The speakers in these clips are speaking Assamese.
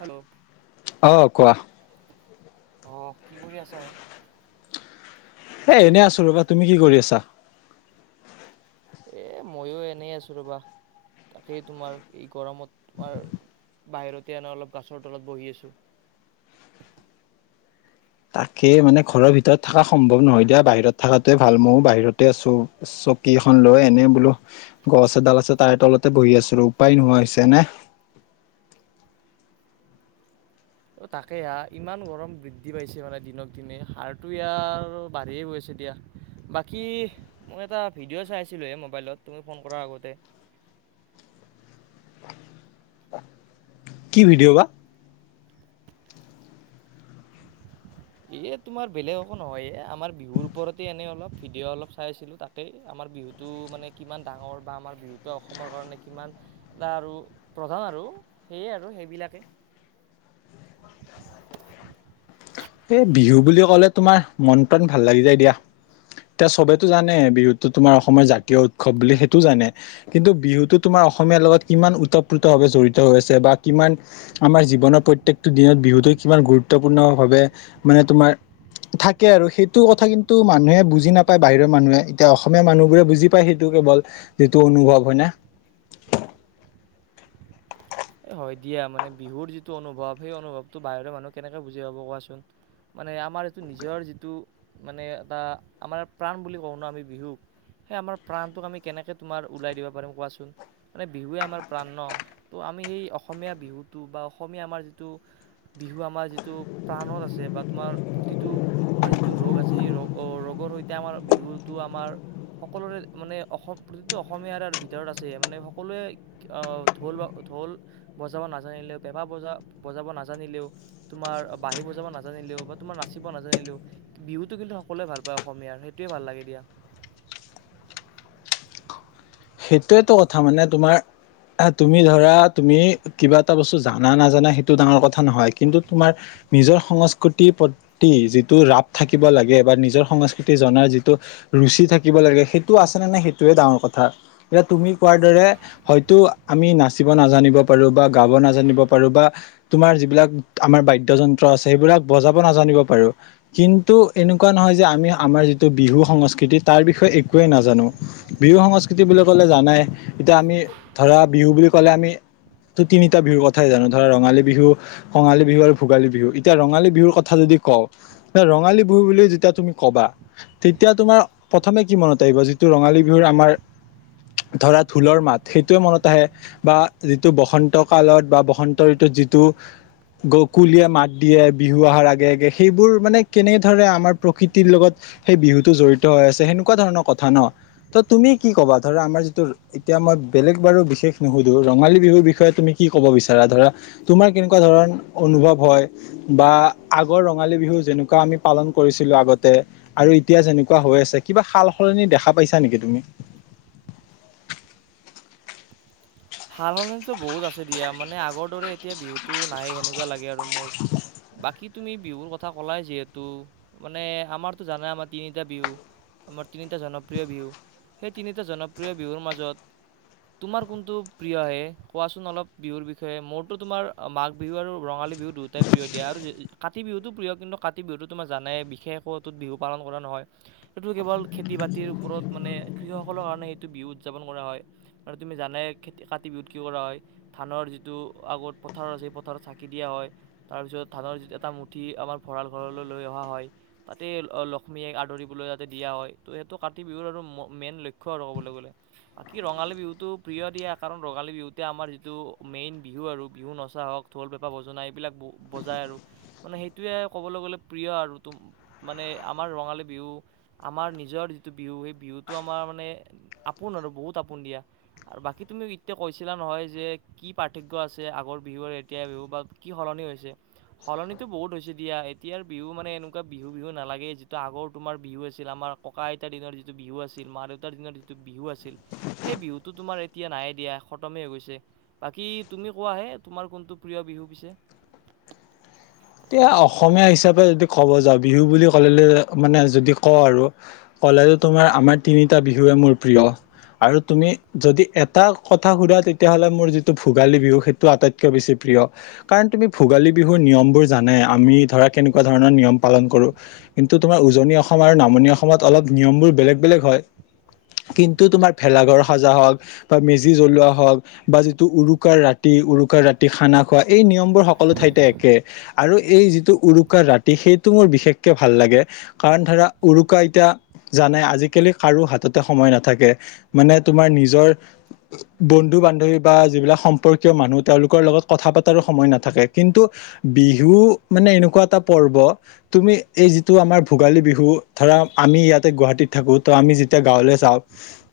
হেল্ল' অ কোৱা? অ কি কৰি আছা হে? এ এনে আছো ৰবা। তুমি কি কৰি আছা? এ মইও এনেই আছো ৰবা। তাকেই তোমাৰ এই গৰমত তোমাৰ বাহিৰতে আন অলপ গাছৰ তলত বহি আছো। [unintelligible] তাকে মানে ঘৰৰ ভিতৰত থাকা সম্ভৱ নহয়। দিয়া বাহিৰত থাকাতোৱে ভাল। মইয়ো বাহিৰতে আছো। চকী এখন লৈ এনেই বোলো গছ এডাল আছে তাৰে তলতে বহি আছিলো। উপায় নোহোৱা হৈছে এনে [unintelligible] অ তাকে আ ইমান গৰম বৃদ্ধি পাইছে মানে দিনক দিনে। সাৰটো ইয়াৰ বাঢ়িয়ে গৈছে। দিয়া। বাকী মই এটা ভিডিঅ' চাইছিলোহে মোবাইলত তুমি ফোন কৰাৰ আগতে। [unintelligible] কি ভিডিঅ' বা? এ তোমাৰ বেলেগ একো নহয় এ আমাৰ বিহুৰ ওপৰতে এনেই অলপ ভিডিঅ' অলপ চাই আছিলো। তাকেই আমাৰ আমাৰ বিহুটো, মানে কিমান ডাঙৰ বা আমাৰ বিহুতো অসমৰ কাৰণে কিমান এটা আৰু প্ৰধান আৰু। সেইয়ে আৰু সেইবিলাকে। [unintelligible] এই বিহু বুলি ক'লে তোমাৰ মন প্ৰাণ ভাল লাগি যায় দিয়া। এতিয়া সবেতো জানে বিহুতো তোমাৰ অসমৰ জাতীয় উৎসৱ বুলি সেইটোও জানে, কিন্তু বিহুতো তোমাৰ অসমীয়াৰ লগত কিমান ওতপ্ৰুতভাৱে জড়িত হৈ আছে বা কিমান আমাৰ জীৱনৰ প্ৰত্যেকটো দিনত বিহুত কিমান গুৰুত্বপূৰ্ণ ভাৱে মানে তোমাৰ থাকে আৰু সেইটো কথা কিন্তু মানুহে বুজি নাপায় বাহিৰৰ মানুহে এতিয়া অসমীয়া মানুহ বোৰে বুজি পায় সেইটো। কেৱল যিটো অনুভৱ হয় না এ হয় দিয়া মানে বিহুৰ যিটো অনুভৱ সেই অনুভৱটো বাহিৰৰ মানুহ কেনেকে বুজি পাব কোৱাচোন! মানে আমাৰ এইটো নিজৰ যিটো মানে এটা আমাৰ প্ৰাণ বুলি কওঁ ন আমি বিহুক সেই আমাৰ প্ৰাণটোক আমি কেনেকে তোমাৰ ওলাই দিব পাৰিম কোৱাচোন! মানে বিহুৱে আমাৰ প্ৰাণ ন ত' আমি সেই অসমীয়া বিহুটো বা অসমীয়া আমাৰ যিটো বিহু আমাৰ যিটো প্ৰাণত আছে বা তোমাৰ প্ৰতিটো আমাৰ যিটো ৰোগ আছে সেই ৰ ৰোগ সৈতে আমাৰ বিহুতো আমাৰ- সকলোৰে মানে অসম প্ৰতিটো অসমীয়াৰে ভিতৰত আছে মানে সকলোৱে আহ ঢোল বা ঢোল বজাব নাজানিলেও, পেঁপা বজা বজাব নাজানিলেও, তোমাৰ বাঁহী বজাব নাজানিলেও লেও বা তোমাৰ নাচিব নাজানিলেও, বিহুটো কিন্তু সকলোৱে ভাল পায় অসমীয়াৰ সেইটোয়ে ভাল লাগে দিয়া। [inaudible] সেইটোয়েটো কথা মানে তোমাৰ তুমি ধৰা তুমি কিবা এটা বস্তু জানা নাজানা সেইটো ডাঙৰ কথা নহয়। কিন্তু তোমাৰ নিজৰ সংস্কৃতিৰ প্ৰতি যিটো ৰাপ থাকিব লাগে বা নিজৰ সংস্কৃতি জনাৰ যিটো ৰুচি থাকিব লাগে সেইটো আছেনে নাই সেইটোৱে ডাঙৰ কথা। এতিয়া তুমি কোৱাৰ দৰে হয়তো আমি নাচিব নাজানিব পাৰো বা গাব নাজানিব পাৰো বা তোমাৰ যিবিলাক আমাৰ বাদ্য যন্ত্ৰ আছে সেইবিলাক বজাব নাজানিব পাৰো, কিন্তু এনেকুৱা কুৱা নহয় যে আমি আমাৰ যিটো বিহু সংস্কৃতি তাৰ বিষয়ে একোৱে নাজানো, বিহু সংস্কৃতি বুলি কলে জানাই এতিয়া আমি ধৰা বিহু বুলি ক'লে আমি ত তিনিটা বিহুৰ কথাই জানো ধৰা ৰঙালী বিহু, কঙালী বিহু আৰু ভোগালী বিহু। এতিয়া ৰঙালী বিহুৰ কথা যদি ক ৰঙালী বিহু বুলি যেতিয়া তুমি কবা, তেতিয়া তোমাৰ প্ৰথমে কি মনত আহিব যিটো ৰঙালী বিহুৰ আমাৰ ধৰা ঢোলৰ মাত সেইটোয়ে মনত আহে বা যিটো বসন্ত কালত বা বসন্ত ঋতুত যিটো [inaudible] গকুলীয়ে মাত দিয়ে বিহু অহাৰ আগে আগে সেইবোৰ মানে কেনে ধৰে আমাৰ প্ৰকৃতিৰ লগত সেই বিহুতটো জড়িত হৈ আছে সেনেকুৱা ধৰণৰ কথা ন। ত তুমি কি কবা ধৰা আমাৰ যিটো এতিয়া মই বেলেগ বাৰু বিশেষ নুসুধোঁ, ৰঙালী বিহুৰ বিষয়ে তুমি কি ক'ব বিচাৰা ধৰা তোমাৰ কেনেকুৱা ধৰণ অনুভৱ হয় বা আগৰ ৰঙালী বিহু যেনেকুৱা আমি পালন কৰ ছিলো আগতে আৰু এতিয়া যেনেকুৱা হৈ আছে কিবা সাল সলনি দেখা পাইছা নেকি তুমি? সাল সলনিটো বহুত আছে দিয়া মানে আগৰ দৰে এতিয়া বিহুতো নাই সেনেকুৱা লাগে আৰু। মোৰ। বাকি তুমি বিহুৰ কথা কলাই যিহেতু মানে আমাৰতো জানাই আমাৰ তিনিটা বিহু। আমাৰ তিনিটা জনপ্ৰিয় বিহু সেই তিনিটা জনপ্ৰিয় বিহুৰ মাজত, তোমাৰ কোনটো প্ৰিয় আহে কোৱাচোন অলপ বিহুৰ বিষয়ে মোৰতো তোমাৰ মাঘ বিহু আৰু ৰঙালী বিহু দুয়োটাই প্ৰিয় দিয়া আৰু কাতি বিহুটো প্ৰিয় কিন্তু কাতি বিহুতো তোমাৰ জানাই বিশেষত বিহু পালন কৰা নহয়। এইটো কেৱল খেতি বাতিৰ ওপৰত মানে কৃষকসকলৰ কাৰণে সেইটো বিহু উদযাপন কৰা হয়। আৰু তুমি জানাই কাতি বিহুত কি কৰা হয়, ধানৰ যিটো আগত পথাৰত আছে সেই পথাৰত চাকি দিয়া হয়, তাৰপিছত ধানৰ যি এটা মুঠি আমাৰ ভঁৰাল ঘৰলৈ লৈ অহা হয় তাতে লক্ষ্মীয়েক আদৰিবলৈ যাতে দিয়া, ত সেইটো কাতি বিহুৰ আৰু মেইন লক্ষ্য আৰু ক'বলৈ গ'লে। বাকী ৰঙালী বিহুতটো প্ৰিয় দিয়া কাৰণ ৰঙালী, বিহুতে আমাৰ যিটো মেইন বিহু আৰু বিহু নচা হওক ঢোল, পেপা, বজনা এইবিলাক ব বজাই। সেইটোৱে কবলৈ গলে প্ৰিয় আৰু মানে আমাৰ ৰঙালী বিহু আমাৰ আমাৰ নিজৰ যিটো বিহু সেই বিহুটো আমাৰ মানে আপোন আৰু বহুত আপোন দিয়া। আৰু বাকী তুমি- তেয়া কৈছিলা নহয় যে কি পাৰ্থক্য আছে আগৰ বিহু আৰু এতিয়া বিহু বা কি সলনি হৈছে। সলনিতো বহুত হৈছে দিয়া এতিয়াৰ বিহু মানে এনেকুৱা বিহু বিহু নালাগে যিটো আগৰ তোমাৰ বিহু আছিল আমাৰ- ককা আইতাৰ দিনৰ যিটো বিহু আছিল মা দেউতাৰ দিনৰ যিটো বিহু আছিল সেই বিহুটো তোমাৰ এতিয়া নাইয়ে। দিয়া খতমেই হৈ গৈছে। বাকী তুমি কোৱাহে তোমাৰ কোনটো প্ৰিয় বিহু পিছে- [inaudible] এতিয়া অসমীয়া হিচাপে যদি ক'ব যাওঁ বিহু বুলি ক'লে মানে যদি কওঁ আৰু- কলেজ তোমাৰ আমাৰ তিনিটা বিহুৱে মোৰ প্ৰিয়- আৰু তুমি যদি এটা কথা সুধা তেতিয়াহ'লে মোৰ যিটো ভোগালী বিহু সেইটো আটাইতকৈ বেছি প্ৰিয় প্ৰিয় কাৰণ তুমি ভোগালী বিহুৰ নিয়মবোৰ জানে আমি ধৰা কেনেকুৱা ধৰণৰ নিয়ম পালন কৰো কিন্তু তোমাৰ উজনি অসম আৰু নামনি অসমত অলপ- নিয়মবোৰ বেলেগ বেলেগ হয়। কিন্তু তোমাৰ ভেলাঘৰ সাজা হওঁক বা মেজি জ্বলোৱা হওঁক বা যিটো উৰুকাৰ ৰাতি- উৰুকা ৰাতি খানা খোৱা, এই পিছে নিয়মবোৰ সকলো ঠাইতে একে। আৰু এই যিটো উৰুকাৰ ৰাতি সেইটো মোৰ বিশেষকে ভাল লাগে, কাৰণ ধৰা উৰুকা এতিয়া জানে আজিকালি কাৰো হাততে সময় নাথাকে। মানে তোমাৰ নিজৰ বন্ধু বান্ধৱী বা যিবিলাক সম্পৰ্কীয় মানুহ তেওঁলোকৰ লগত কথা পতাৰো সময় নাথাকে। কিন্তু, বিহু মানে এনেকুৱা এটা পৰ্ব, তুমি এই যিটো আমাৰ ভোগালী বিহু ধৰা আমি ইয়া গুৱাহাটীত থাকো ত আমি যেতিয়া গাঁৱলে যাওঁ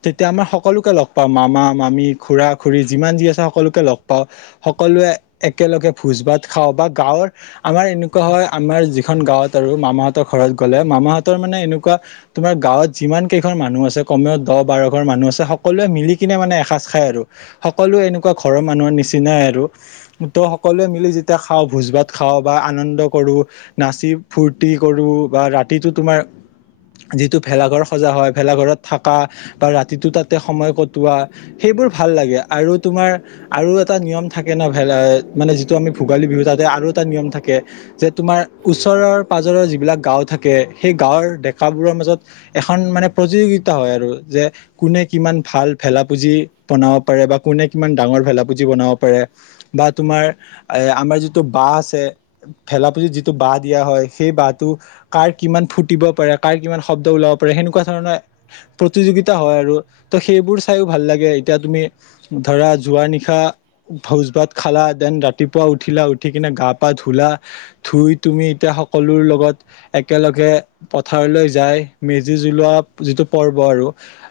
তেতিয়া আমাৰ সকলোকে লগ পাওঁ মামা, মামি, খুৰা খুৰি যিমান যি আছে সকলোকে লগ পাওঁ সকলোৱে একেলগে ভোজ ভাত খাওঁ। বা গাঁৱৰ আমাৰ এনেকুৱা হয় আমাৰ যিখন গাঁৱত আৰু মামাহতৰ ঘৰত গ'লে মামাহঁতৰ মানে এনেকুৱা তোমাৰ গাঁৱত যিমান কেইখন মানুহ আছে কমেও দহ বাৰ ঘৰ মানুহ আছে সকলোৱে মিলি কিনে মানে এসাজ খ সকলোৱে এনেকুৱা ঘৰৰ মানুহৰ নিচিনাই আৰু ত' সকলোৱে মিলি যেতিয়া খা ভোজ ভাত খাওঁ বা আনন্দ কৰোঁ নাচি ফূৰ্তি কৰোঁ বা ৰাতিটো তোমাৰ- যিটো ভেলাঘৰ সজা হয় ভেলাঘৰত থাকা বা ৰাতিটো তাতে সময় কটোৱা সেই- সবোৰ ভাল লাগে আৰু তোমাৰ আৰু এটা নিয়ম থাকে ন ভেল মানে যিটো আমি ভোগালী, বিহুতাত আৰু এটা নিয়ম থাকে যে তোমাৰ ওচৰৰ পাজৰৰ যিবিলাক গাঁও থাকে সেই গাঁৱৰ দো দেকাবোৰৰ মাজত এখন মানে প্ৰতিযোগিতা হয়। আৰু যে কোনে কিমান ভাল ভেলাপুজি- বনাব পাৰে বা কোনে কিমান ডাঙৰ ভেলাপুজি বনাব পাৰে বা তোমাৰ এ আমাৰ যি- যিটো বাহ আছে ভেলাপজি যিটো বাহ দিয়া হয় সেই বাহটো কাৰ কিমান ফুটিব পাৰে। কাৰ কিমান শব্দ ওলাব পাৰে সেনেকুৱা ধৰণৰ প্ৰতিযোগিতা হয় আৰু ত সেইবোৰ চাইও ভাল লাগে এতিয়া তুমি ধৰা যোৱা নিশা ভোজ ভাত খালা দেন ৰাতিপুৱা উঠিলা। উঠি কিনে গা পা ধোলা ধুই তুমি এতিয়া সকলো লগত একেলগে পথাৰ য মেজি জলোৱা যিটো পৰ্ব আৰু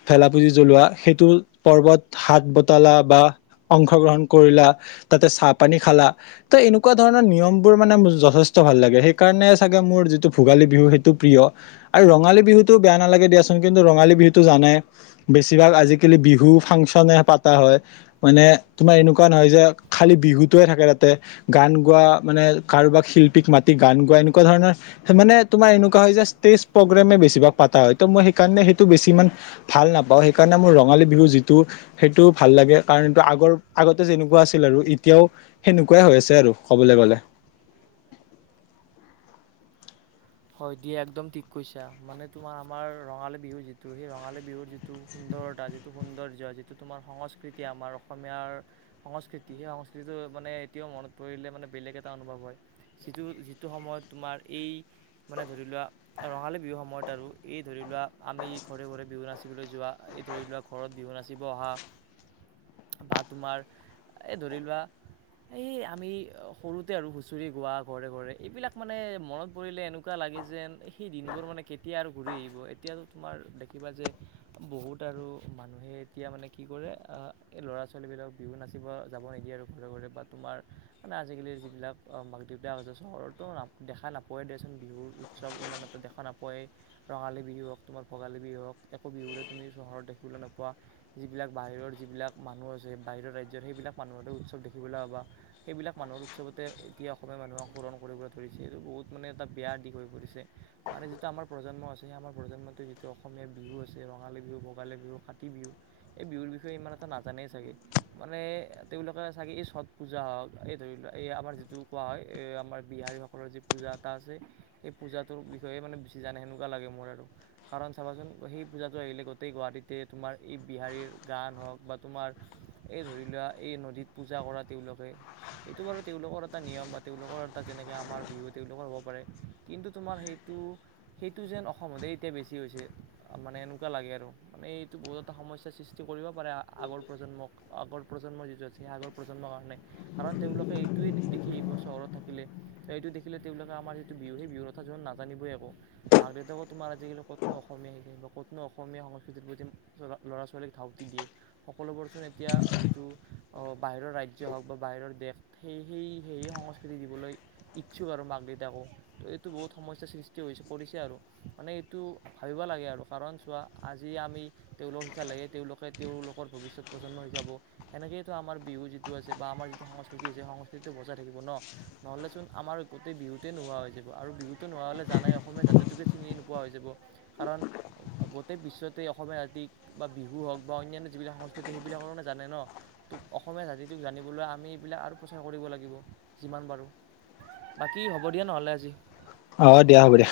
ভেলা পুজি জ্বলোৱা সেইটো পৰ্ব হাত বতালা বা অংশগ্ৰহণ কৰিলা, তাতে চাহ-পানী খালা ত' এনেকুৱা ধৰণৰ নিয়মবোৰ মানে যথেষ্ট ত ভাল লাগে, সেই কাৰণে চাগে মোৰ যিটো ভোগালী বিহু সেইটো প্ৰিয় আৰু ৰঙালী বিহুতটো বেয়া নালাগে দিয়াচোন কিন্তু ৰঙালী বিহুতো জানাই, বেছিভাগ আজিকালি বিহু ফাংচনে পাত তা হয়। মানে তোমাৰ এনেকুৱা নহয় যে খালি বিহুতোয়ে থাকে তাতে গান গোৱা মানে কাৰোবাক শিল্পীক মাতি গান গোৱা, এনেকুৱা ধৰণৰ মানে তোমাৰ এনেকুৱা হয় যে জ প্ৰগ্ৰেমে বেছিভাগ পাতা হয়। ত' মই সেইকাৰণে সেইটো বেছি ইমান ভাল নাপাওঁ, সেইকাৰণে মোৰ ৰঙালী বিহু যি টো সেইটো ভাল লাগে কাৰণটো আগৰ আগতে যেনেকুৱা আছিল আৰু ইতিয়াও সেনেকুৱাই হৈ আছে ছে আৰু কবলে গলে। হয় দিয়া একদম ঠিক কৈছা, মানে তোমাৰ আমাৰ ৰঙালী বিহু যিটো সেই ৰঙালী বিহুৰ যিটো দৰদা যিটো সৌন্দৰ্য, যিটো তোমাৰ সংস্কৃতি আমাৰ অসমীয়াৰ সংস্কৃতি, সেই সংস্কৃতিটো মানে এতিয়াও মনত পৰিলে মানে বেলেগ এটা অনুভৱ হয়। যিটো যিটো সময়ত তোমাৰ এই মানে ধৰি লোৱা, এ ৰঙালী বিহু সময়ত আৰু এই ধৰি লোৱা আমি ঘৰে-ঘৰে বিহু নাচিবলৈ যোৱা এই ধৰি লোৱা ঘৰত বিহু নাচিব অহা [unintelligible] বা তোমাৰ এই ধৰি লোৱা। এই আমি সৰুতে আৰু হুঁচৰি গোৱা ঘৰে ঘৰে এইবিলাক মানে মনত পৰিলে এনেকা এনেকুৱা লাগে যেন সেই দিনবোৰ মানে কেতিয়া আৰু ঘূৰি আহিব এতিয়া তোমাৰ দেখিবা যে আৰু মানুহে এতিয়া মানে কি কৰে এই ল'ৰা ছোৱালীবিলাক বিহু নাচিব যাব নিদিয়ে আৰু ঘৰে ঘৰে [unintelligible] আজালি যিবিলাক মাক দেউতাক আহ দেখা নোপোৱা দে চুন বিহুৰ উৎসৱ ইমান এটা দেখা নাপায়েই ৰঙালী বিহু হওক তোমাৰ ভোগালী বিহু হওক একো বিহুৰে তুমি ঘৰত দেখিবলৈ নোপোৱা যিবিলাক বাহিৰৰ যিবিলাক মানুহ আছে বাহিৰৰ ৰাজ্যত সেইবিলাক মানুহতে উৎসৱ দেখিব। ওলাবা সেইবিলাক মানুহৰ উৎসবতে এতিয়া অসমীয়া মানুহক পোৰণ কৰিবলৈ ধৰিছে আৰু বহুত মানে এটা বেয়া দিশ হৈ পৰিছে। মানে যিটো আমাৰ প্ৰজন্ম আছে সেই আমাৰ প্ৰজন্মটো যিটো অসমীয়া বিহু আছে, ৰঙালী বি বিহু ভোগালী বিহু, কাটি বিহু, এই বিহুৰ বিষয়ে ইমান এটা নাজানেই চাগে, মানে তেওঁলোকে চাগে এই ছট পূজা হওক, এই ধৰি লোৱা এই আমাৰ যিটো কোৱা হয় এই আমাৰ বিহাৰীসকলৰ যি পূজা এটা আছে এই পূজাটোৰ বিষয়ে মানে বেছি জানে সেনেকুৱা লাগে মোৰ আৰু, কাৰণ চাবাচোন সেই পূজাটো আহিলে গোটেই গুৱাহাটীতে তোমাৰ ই বিহাৰীৰ গান হওক বা তোমাৰ এই ধৰি লোৱা এই নদীত পূজা কৰা তেওঁলোকে এইটো বাৰু তেওঁলোকৰ এটা নিয়ম বা তেওঁলোকৰ এটা যেনেকে আমাৰ বিহু তেওঁলোকৰ হ'ব পাৰে। কিন্তু তোমাৰ সেইটো সেইটো যেন অসমতে এতিয়া বেছি হৈছে, মানে এনেকুৱা লাগে আৰু মানে এইটো বহুত এটা সমস্যাৰ সৃষ্টি কৰিব পাৰে আগৰ প্ৰজন্মক, আগৰ প্ৰজন্ম যিটো আছে সেই আগৰ প্ৰজন্মৰ কাৰণে, কাৰণ তেওঁলোকে এইটোৱে দেখি এই চহৰত থাকিলে, এইটো দেখিলে তেওঁলোকে আমাৰ বিহু সেই [inaudible] বিহুৰ কথা নাজানিবই একো মাক দেউতাকো তোমাৰ আজিকালি কতনো অসমীয়া শিকে বা কতনো অসমীয়া সংস্কৃতিৰ প্ৰতি ল'ৰা ছোৱালীক ধাউতি দিয়ে, সকলোবোৰচোন এতিয়া যিটো বাহিৰৰ ৰাজ্য হওক বা বাহিৰৰ দেশ সেই সেই সেই সংস্কৃতি দিবলৈ ইচ্ছুক আৰু মাক দেউতাকো। ত' এইটো বহুত সমস্যাৰ সৃষ্টি হৈছে কৰিছে আৰু মানে এইটো ভাবিব লাগে আৰু, কাৰণ চোৱা আজি আমি তেওঁলোকক শিকা লাগে তেওঁলোকে তেওঁলোকৰ ভৱিষ্যত প্ৰজন্ম শিকাব সেনেকেইটো আমাৰ বিহু যিটো আছে বা আমাৰ যিটো সংস্কৃতি আছে সংস্কৃতিটো বজাই থাকিব নহলেচোন আমাৰ গোটেই বিহুতেই নোহোৱা হৈ যা ব আৰু বিহুতো নোহোৱা হলে জানাই অসমীয়া জাতিটোকে চিনি নোপোৱা হৈ যাব, কাৰণ গোটেই বিশ্বতেই অসমীয়া জাতিক বা বিহু হওক বা অনান্য যিবিলাক সংস্কৃতি সেইবিলাকো নাজানে ন অসমীয়া জাতিটোক জানিবলৈ আমি এইবিলাক আৰু প্ৰচাৰ কৰিব লাগিব যিমান পাৰোঁ। বাকি হ'ব দিয়া নহ'লে আজি। অ দিয়া হ'ব দিয়া।